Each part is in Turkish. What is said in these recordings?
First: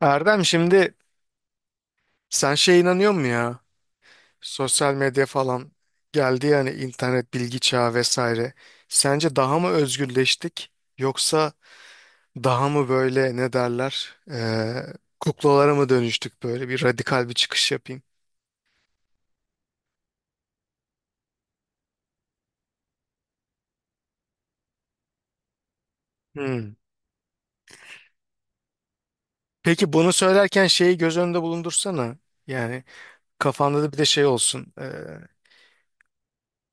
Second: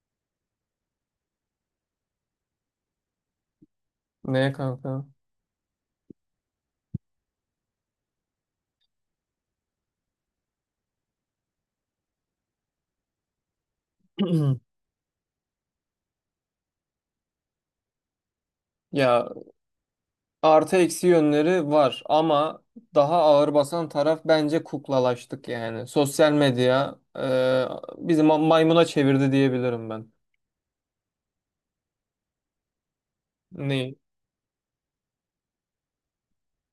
Erdem, şimdi sen şeye inanıyor musun ya? Ne Sosyal kanka? medya falan geldi yani internet bilgi çağı vesaire. Sence daha mı özgürleştik yoksa daha mı böyle ne derler kuklalara mı dönüştük, böyle bir radikal bir çıkış yapayım. Ya artı eksi yönleri var ama daha ağır basan taraf bence kuklalaştık yani. Sosyal Hmm. medya bizi maymuna çevirdi diyebilirim Peki, bunu ben. söylerken şeyi göz önünde bulundursana. Yani kafanda da Ne? bir de şey olsun.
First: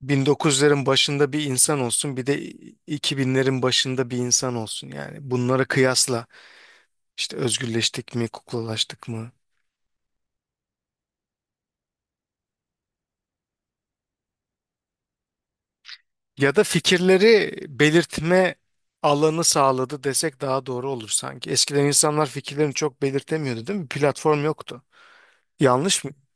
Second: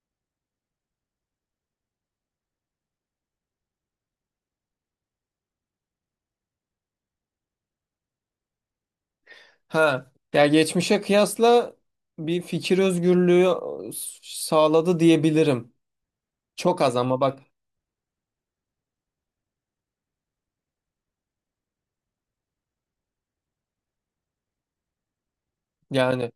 1900'lerin başında bir insan olsun, bir de 2000'lerin başında bir insan olsun, yani bunları kıyasla. İşte özgürleştik mi, kuklalaştık mı? Ha. Ya geçmişe kıyasla bir fikir özgürlüğü sağladı diyebilirim. Ya da Çok az ama bak fikirleri belirtme alanı sağladı desek daha doğru olur sanki. Eskiden insanlar fikirlerini çok belirtemiyordu, değil mi? Platform yoktu. Yanlış mı? yani.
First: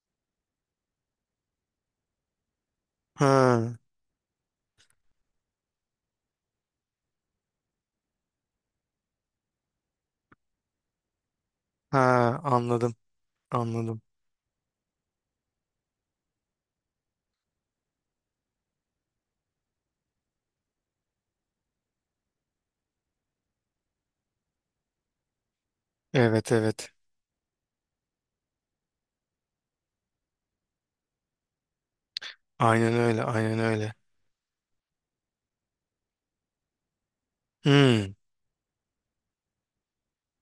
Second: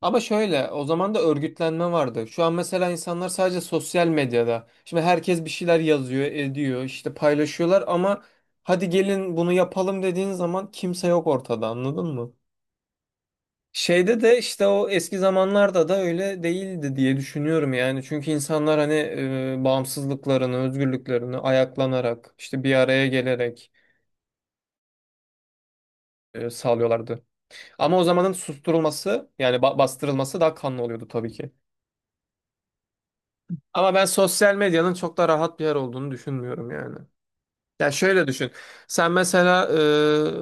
Ama şöyle o zaman da örgütlenme vardı. Şu an mesela insanlar sadece Ha, sosyal medyada. Şimdi herkes bir şeyler yazıyor, ediyor, işte paylaşıyorlar ama hadi gelin bunu yapalım dediğin zaman kimse yok ortada, anladın mı? ha, anladım, anladım. Şeyde de işte o eski zamanlarda da öyle değildi diye düşünüyorum yani. Çünkü insanlar hani bağımsızlıklarını, özgürlüklerini ayaklanarak, işte bir araya gelerek Evet, evet. sağlıyorlardı. Ama o zamanın susturulması yani bastırılması daha kanlı oluyordu tabii ki. Aynen öyle, aynen öyle. Ama ben sosyal medyanın çok da rahat bir yer olduğunu düşünmüyorum yani. Ya Hmm, şöyle düşün. Sen mesela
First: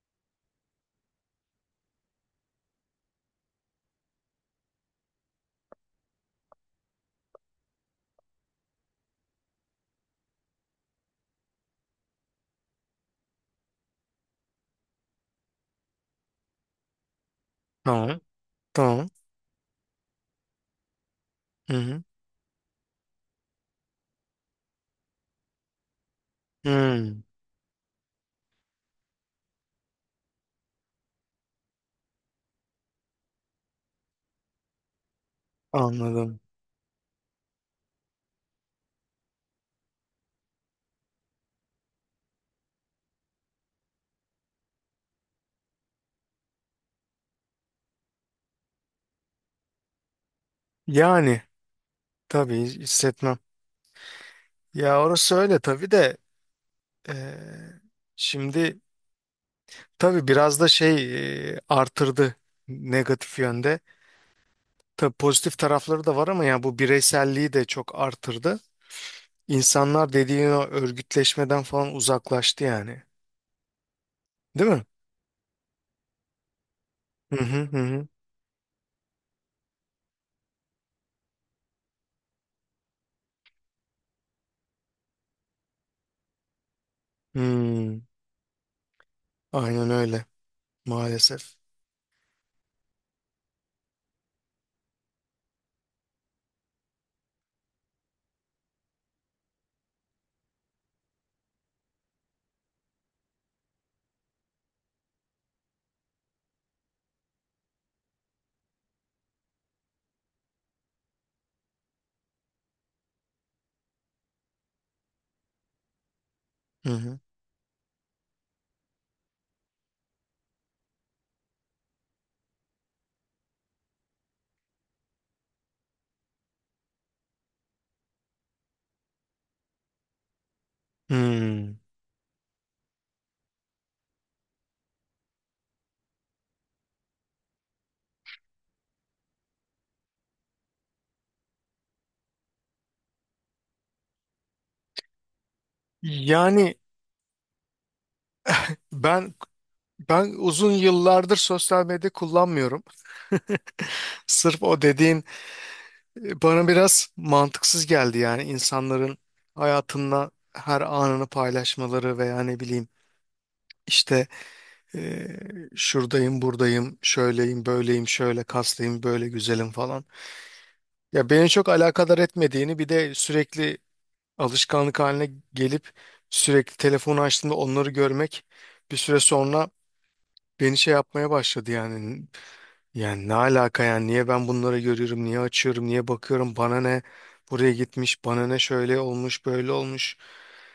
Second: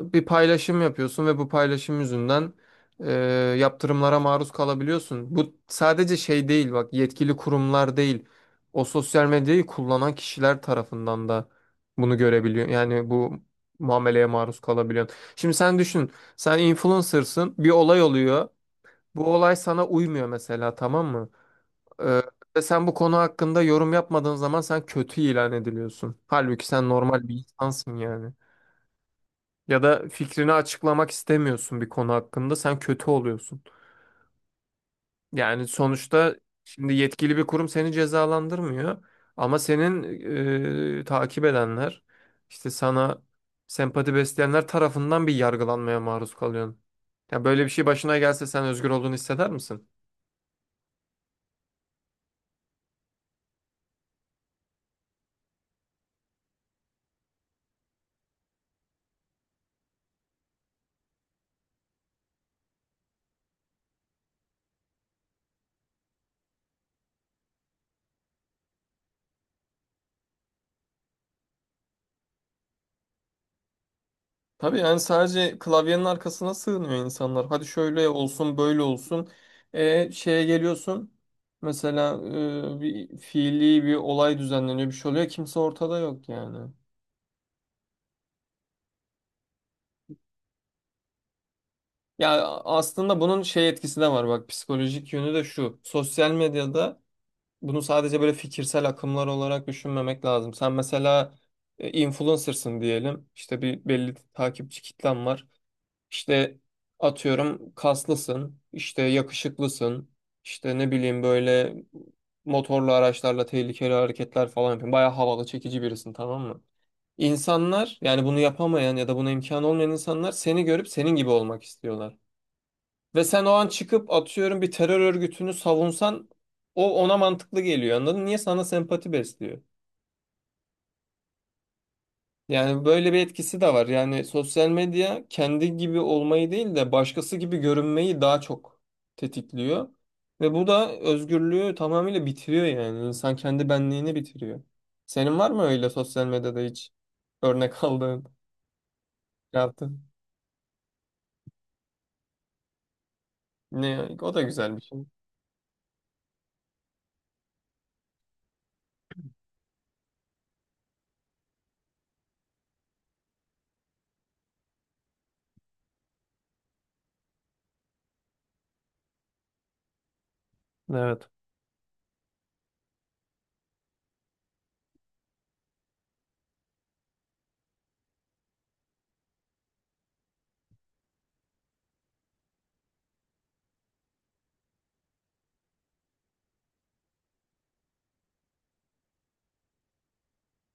bir paylaşım yapıyorsun ve bu paylaşım yüzünden e, yaptırımlara maruz kalabiliyorsun. Bu sadece şey değil bak, yetkili kurumlar değil. O sosyal medyayı kullanan kişiler tarafından da bunu görebiliyor. Yani bu muameleye maruz kalabiliyorsun. Şimdi sen düşün. Sen influencer'sın. Bir olay tamam, oluyor. tamam. Bu olay sana uymuyor mesela, tamam mı? Hı hı. Ee, Ve sen bu konu hakkında yorum yapmadığın zaman sen kötü ilan ediliyorsun. Halbuki sen Hmm, normal bir insansın yani. Ya da fikrini açıklamak istemiyorsun bir konu hakkında, sen kötü oluyorsun. Yani sonuçta anladım. şimdi yetkili bir kurum seni cezalandırmıyor ama senin takip edenler, işte sana sempati besleyenler tarafından bir yargılanmaya maruz kalıyorsun. Ya böyle bir şey başına gelse sen özgür olduğunu hisseder misin? Yani tabii hissetmem. Ya orası öyle tabii de eee, şimdi tabii biraz da artırdı negatif yönde. Tabii pozitif tarafları da var ama yani bu bireyselliği de çok artırdı. İnsanlar dediğin o örgütleşmeden falan uzaklaştı yani. Değil Tabii mi? yani sadece klavyenin arkasına sığınıyor Hı insanlar. hı Hadi hı. Hı. şöyle olsun, böyle olsun. Şeye geliyorsun. Mesela bir fiili bir olay düzenleniyor, bir şey oluyor. Kimse ortada yok yani. Hmm, aynen öyle maalesef. Ya aslında bunun şey etkisi de var bak, psikolojik yönü de şu. Sosyal medyada bunu sadece böyle fikirsel akımlar olarak düşünmemek lazım. Sen mesela influencer'sın diyelim. İşte bir belli takipçi kitlen var. İşte atıyorum kaslısın, işte yakışıklısın, işte ne bileyim böyle motorlu araçlarla tehlikeli hareketler falan yapıyorsun. Bayağı havalı, çekici birisin, tamam mı? Hı hı. İnsanlar yani bunu yapamayan ya da buna imkan olmayan insanlar seni görüp senin gibi olmak istiyorlar. Ve sen o an çıkıp atıyorum bir terör örgütünü savunsan o ona mantıklı geliyor, anladın mı? Niye sana sempati besliyor? Hmm. Yani böyle bir etkisi de var. Yani sosyal medya kendi gibi olmayı değil de başkası gibi görünmeyi daha çok tetikliyor. Ve bu da özgürlüğü tamamıyla bitiriyor yani. İnsan kendi benliğini bitiriyor. Senin var mı öyle sosyal medyada Yani hiç örnek aldığın, ben yaptın? ben uzun yıllardır sosyal medya kullanmıyorum. Ne, o da Sırf güzel o bir şey. dediğin bana biraz mantıksız geldi yani insanların hayatında her anını paylaşmaları veya ne bileyim işte e, şuradayım, buradayım, şöyleyim, böyleyim, şöyle kaslıyım, böyle güzelim falan. Evet. Ya beni çok alakadar etmediğini, bir de sürekli alışkanlık haline gelip sürekli telefonu açtığımda onları görmek bir süre sonra beni şey yapmaya başladı yani. Yani ne alaka yani, niye ben bunları görüyorum, niye açıyorum, niye bakıyorum, bana ne buraya gitmiş, bana ne şöyle olmuş, böyle olmuş.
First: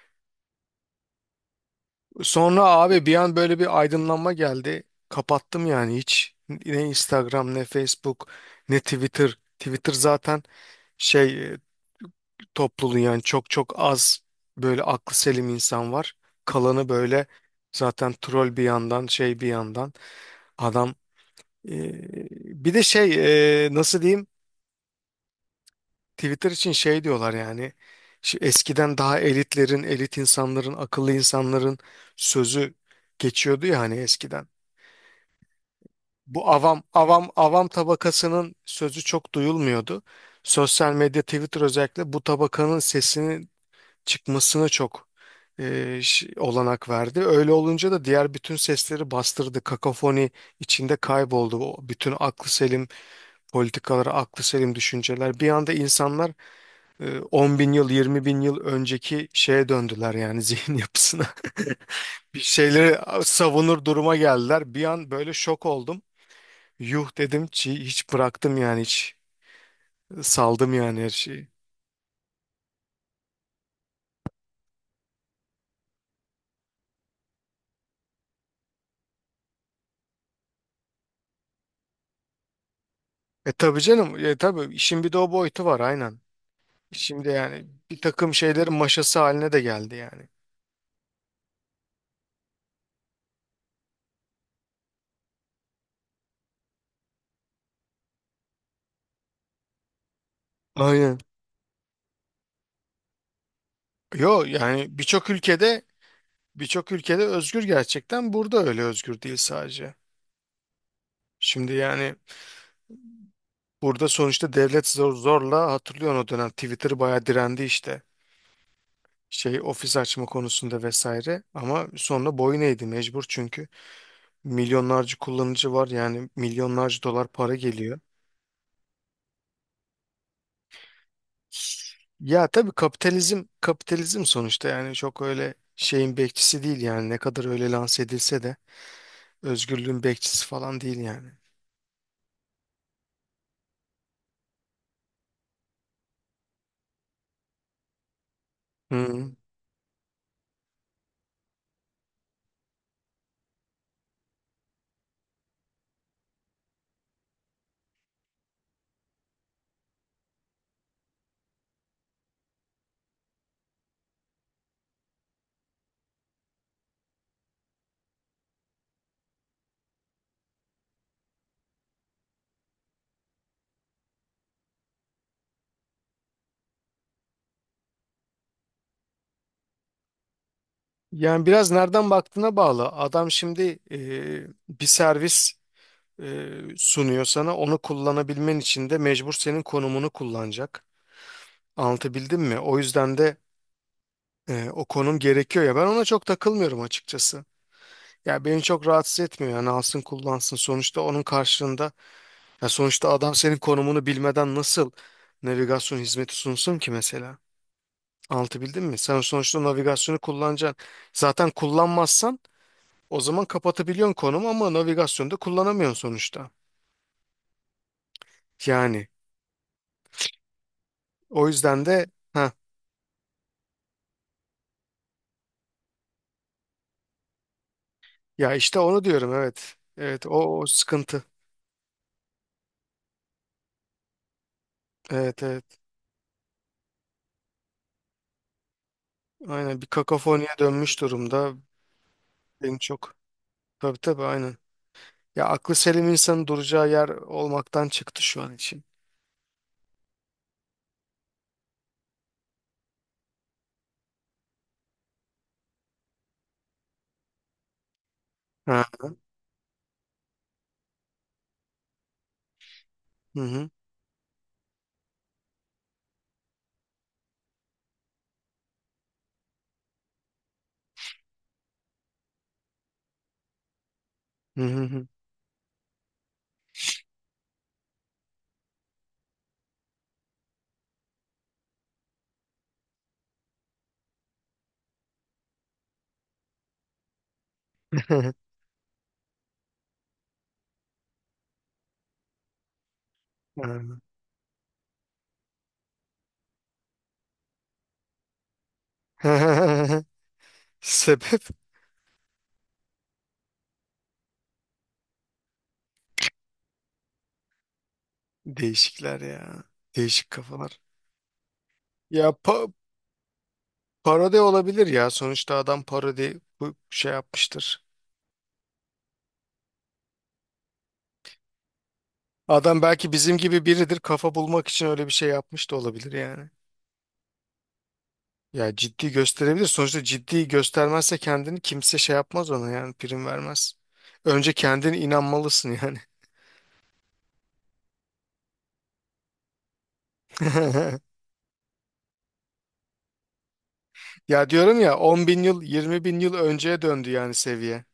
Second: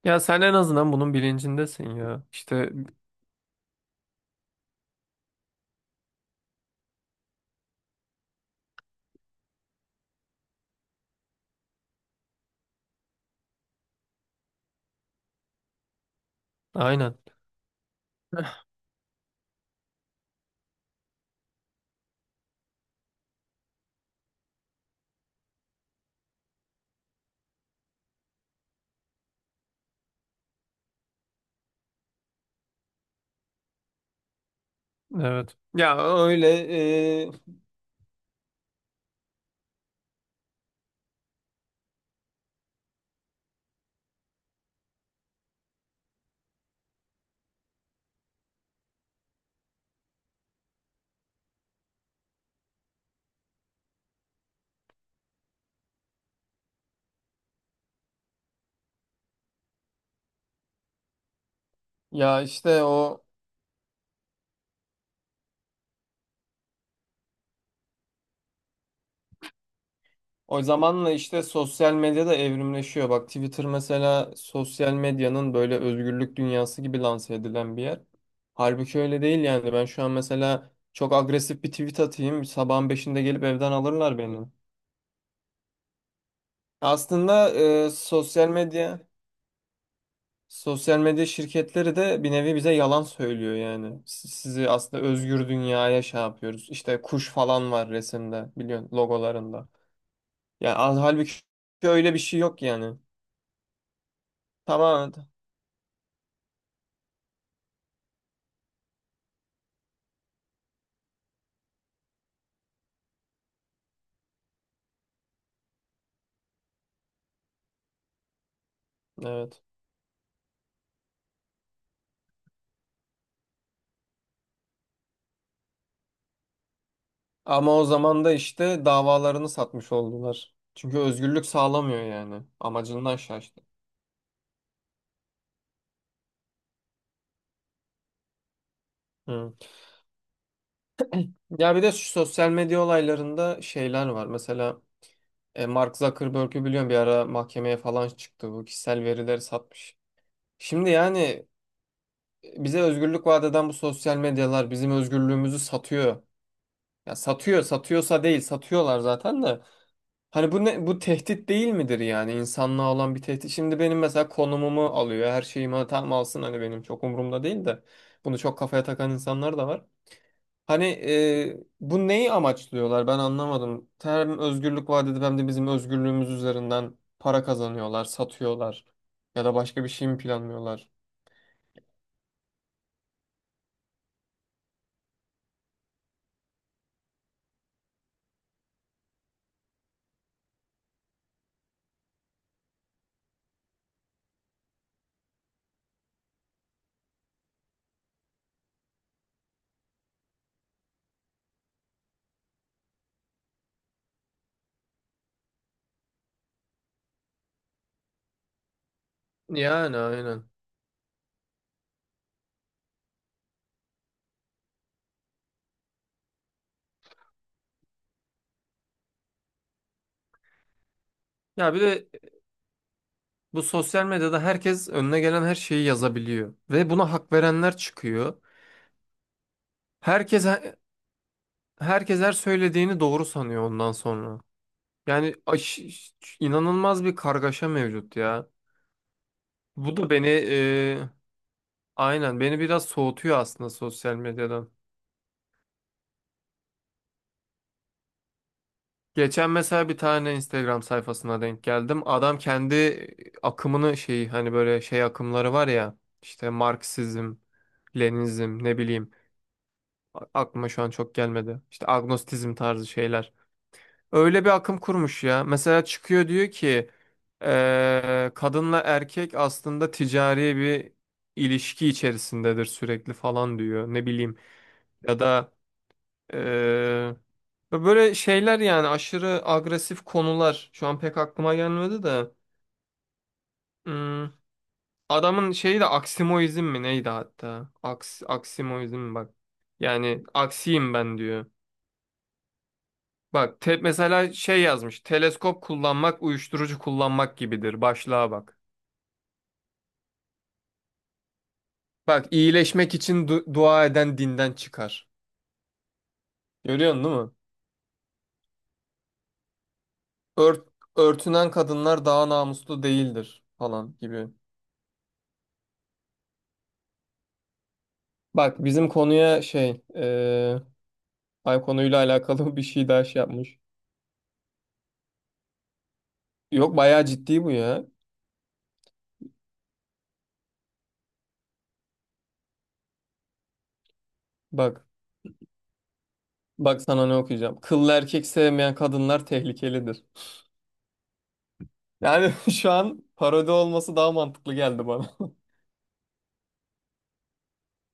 Ya sen en azından bunun bilincindesin ya. Sonra İşte abi bir an böyle bir aydınlanma geldi. Kapattım yani, hiç ne Instagram, ne Facebook, ne Twitter. Twitter zaten şey e, topluluğu yani çok çok az böyle aklı selim insan var. Kalanı aynen. böyle zaten troll bir yandan, bir yandan adam, e, bir de nasıl diyeyim, Twitter için şey diyorlar yani, şu eskiden daha elitlerin, elit insanların, akıllı insanların sözü geçiyordu ya hani, eskiden. Evet. Ya Bu öyle avam avam e, avam tabakasının sözü çok duyulmuyordu. Sosyal medya, Twitter özellikle, bu tabakanın sesinin çıkmasına çok olanak verdi. Öyle olunca da diğer bütün sesleri bastırdı. Kakafoni içinde kayboldu. O bütün aklı selim politikaları, aklı selim düşünceler. Bir anda insanlar 10 bin yıl, 20 bin yıl önceki şeye döndüler yani, zihin yapısına. Bir ya işte şeyleri o. savunur duruma geldiler. Bir an böyle şok oldum. Yuh dedim ki, hiç bıraktım yani, hiç O saldım yani her zamanla işte şeyi. sosyal medya da evrimleşiyor. Bak Twitter mesela sosyal medyanın böyle özgürlük dünyası gibi lanse edilen bir yer. Halbuki öyle değil yani. Ben şu an mesela çok agresif bir tweet atayım, sabahın beşinde gelip E evden tabii alırlar canım, beni. tabii işin bir de o boyutu var, aynen. Şimdi Aslında yani bir takım sosyal şeylerin medya maşası haline de geldi yani. Şirketleri de bir nevi bize yalan söylüyor yani. Sizi aslında özgür dünyaya şey yapıyoruz. İşte kuş falan var resimde, biliyorsun logolarında. Yani Aynen. halbuki öyle bir şey yok yani. Yo yani, Tamam. birçok ülkede özgür, gerçekten burada öyle özgür değil sadece. Şimdi yani burada sonuçta devlet zor, zorla hatırlıyorsun o dönem Twitter bayağı direndi işte. Şey Evet. ofis açma konusunda vesaire, ama sonra boyun eğdi mecbur, çünkü milyonlarca kullanıcı var yani, milyonlarca dolar para Ama o geliyor. zaman da işte davalarını satmış oldular. Çünkü özgürlük sağlamıyor yani. Ya tabii, Amacından kapitalizm şaştı. kapitalizm sonuçta yani, çok öyle şeyin bekçisi değil yani, ne kadar öyle lanse edilse de Hı. özgürlüğün bekçisi falan değil yani. Ya bir de şu sosyal medya olaylarında şeyler var. Mesela Mark Zuckerberg'ü biliyorum bir ara mahkemeye falan çıktı. Bu kişisel Hı. verileri satmış. Şimdi yani bize özgürlük vaat eden bu sosyal medyalar bizim özgürlüğümüzü satıyor. Ya satıyor, satıyorsa değil, satıyorlar zaten de. Hani bu ne, bu tehdit değil midir yani, insanlığa olan bir tehdit? Şimdi benim mesela konumumu alıyor, her şeyimi tam alsın, hani benim çok umurumda değil de bunu çok kafaya takan insanlar da var. Hani bu neyi amaçlıyorlar ben anlamadım. Hem özgürlük vaat edip hem de bizim özgürlüğümüz üzerinden para kazanıyorlar, satıyorlar ya da başka bir şey mi planlıyorlar? Yani biraz nereden baktığına bağlı. Adam şimdi bir servis sunuyor sana. Onu kullanabilmen için de mecbur senin konumunu kullanacak. Anlatabildim mi? O yüzden de o konum gerekiyor ya. Ben ona çok takılmıyorum açıkçası. Ya beni çok rahatsız etmiyor. Yani alsın kullansın. Sonuçta onun karşılığında ya, sonuçta adam senin konumunu bilmeden nasıl navigasyon hizmeti sunsun ki mesela? Anlatabildim mi? Sen sonuçta Yani navigasyonu aynen. kullanacaksın. Zaten kullanmazsan o zaman kapatabiliyorsun konumu, ama navigasyonda kullanamıyorsun sonuçta. Yani o Ya bir yüzden de de heh, bu sosyal medyada herkes önüne gelen her şeyi yazabiliyor ve buna hak verenler çıkıyor. Ya işte onu diyorum, evet. Evet, Herkes o sıkıntı. herkes her söylediğini doğru sanıyor ondan sonra. Yani Evet, evet. İnanılmaz bir kargaşa mevcut ya. Aynen, bir Bu da beni kakofoniye dönmüş durumda. aynen beni Beni biraz çok. soğutuyor aslında Tabii sosyal tabii, aynen. medyadan. Ya aklı selim insanın duracağı yer olmaktan çıktı şu an için. Geçen mesela bir tane Instagram sayfasına denk geldim. Adam kendi akımını şey, hani böyle şey akımları var ya, işte Marksizm, Leninizm, ne Ha. bileyim, aklıma şu an çok gelmedi. İşte agnostizm tarzı şeyler. Hı hı. Öyle bir akım kurmuş ya. Mesela çıkıyor diyor ki kadınla erkek aslında ticari bir ilişki içerisindedir sürekli falan diyor. Ne bileyim, Hı hı. ya da ve böyle şeyler yani, aşırı agresif konular. Şu an pek aklıma gelmedi de. Hmm, adamın şeyi de aksimoizm mi neydi hatta? Hı. Aksimoizm mi, bak. Yani aksiyim ben diyor. Bak, mesela şey yazmış. Teleskop kullanmak uyuşturucu kullanmak gibidir. Başlığa bak. Ha. Sebep Bak, iyileşmek için dua eden dinden çıkar. Görüyorsun değil mi? değişikler ya. Değişik Ört- kafalar. Örtünen kadınlar daha Ya namuslu değildir falan gibi. parodi olabilir ya. Sonuçta adam parodi, bu şey yapmıştır. Bak bizim konuya şey... Ay, konuyla alakalı bir Adam şey daha belki şey bizim yapmış. gibi biridir. Kafa bulmak için öyle bir şey yapmış da olabilir yani. Yok, bayağı ciddi bu ya. Ya ciddi gösterebilir. Sonuçta ciddi göstermezse kendini, kimse şey yapmaz ona yani, prim vermez. Önce Bak. kendine inanmalısın yani. Bak sana ne okuyacağım. Kıllı erkek sevmeyen kadınlar tehlikelidir. Yani şu an parodi olması daha Ya mantıklı diyorum geldi ya, bana. 10 bin yıl, 20 bin yıl önceye döndü yani seviye.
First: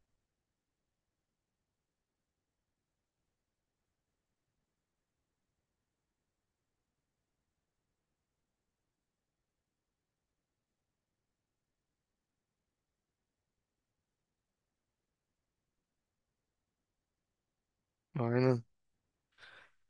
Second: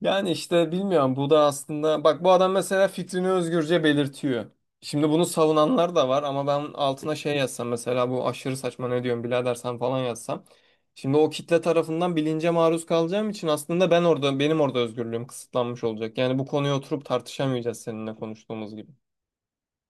Yani işte bilmiyorum, bu da aslında bak, bu adam mesela fikrini özgürce belirtiyor. Şimdi bunu savunanlar da var ama ben altına şey yazsam mesela, bu aşırı saçma ne diyorsun birader sen falan yazsam. Şimdi o kitle tarafından bilince maruz kalacağım için aslında ben orada benim orada özgürlüğüm kısıtlanmış olacak. Yani bu konuyu oturup tartışamayacağız seninle Aynen. konuştuğumuz gibi.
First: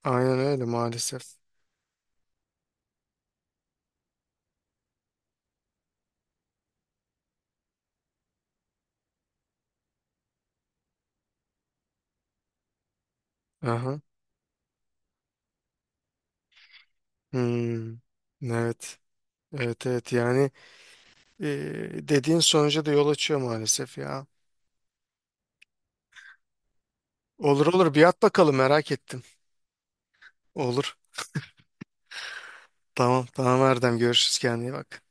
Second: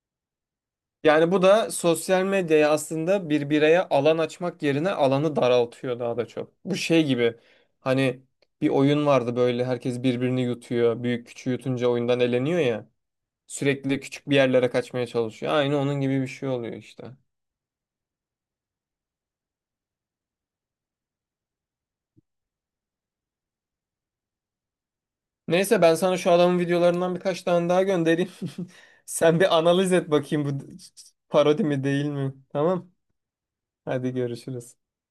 Aynen öyle maalesef. Yani bu da sosyal medyaya aslında bir bireye alan açmak yerine alanı daraltıyor daha da çok. Bu şey gibi, hani bir oyun vardı böyle, herkes birbirini yutuyor. Büyük küçüğü yutunca oyundan eleniyor ya. Aha. Sürekli küçük bir yerlere kaçmaya çalışıyor. Aynı onun gibi bir şey oluyor işte. Hmm. Evet. Evet, evet yani e, dediğin sonuca da yol açıyor maalesef ya. Neyse, ben sana şu adamın videolarından birkaç Olur tane daha olur, bir at göndereyim. bakalım, merak ettim. Sen bir analiz et bakayım, bu Olur. parodi mi değil mi? Tamam. Tamam tamam Erdem, Hadi görüşürüz, kendine iyi görüşürüz. bak.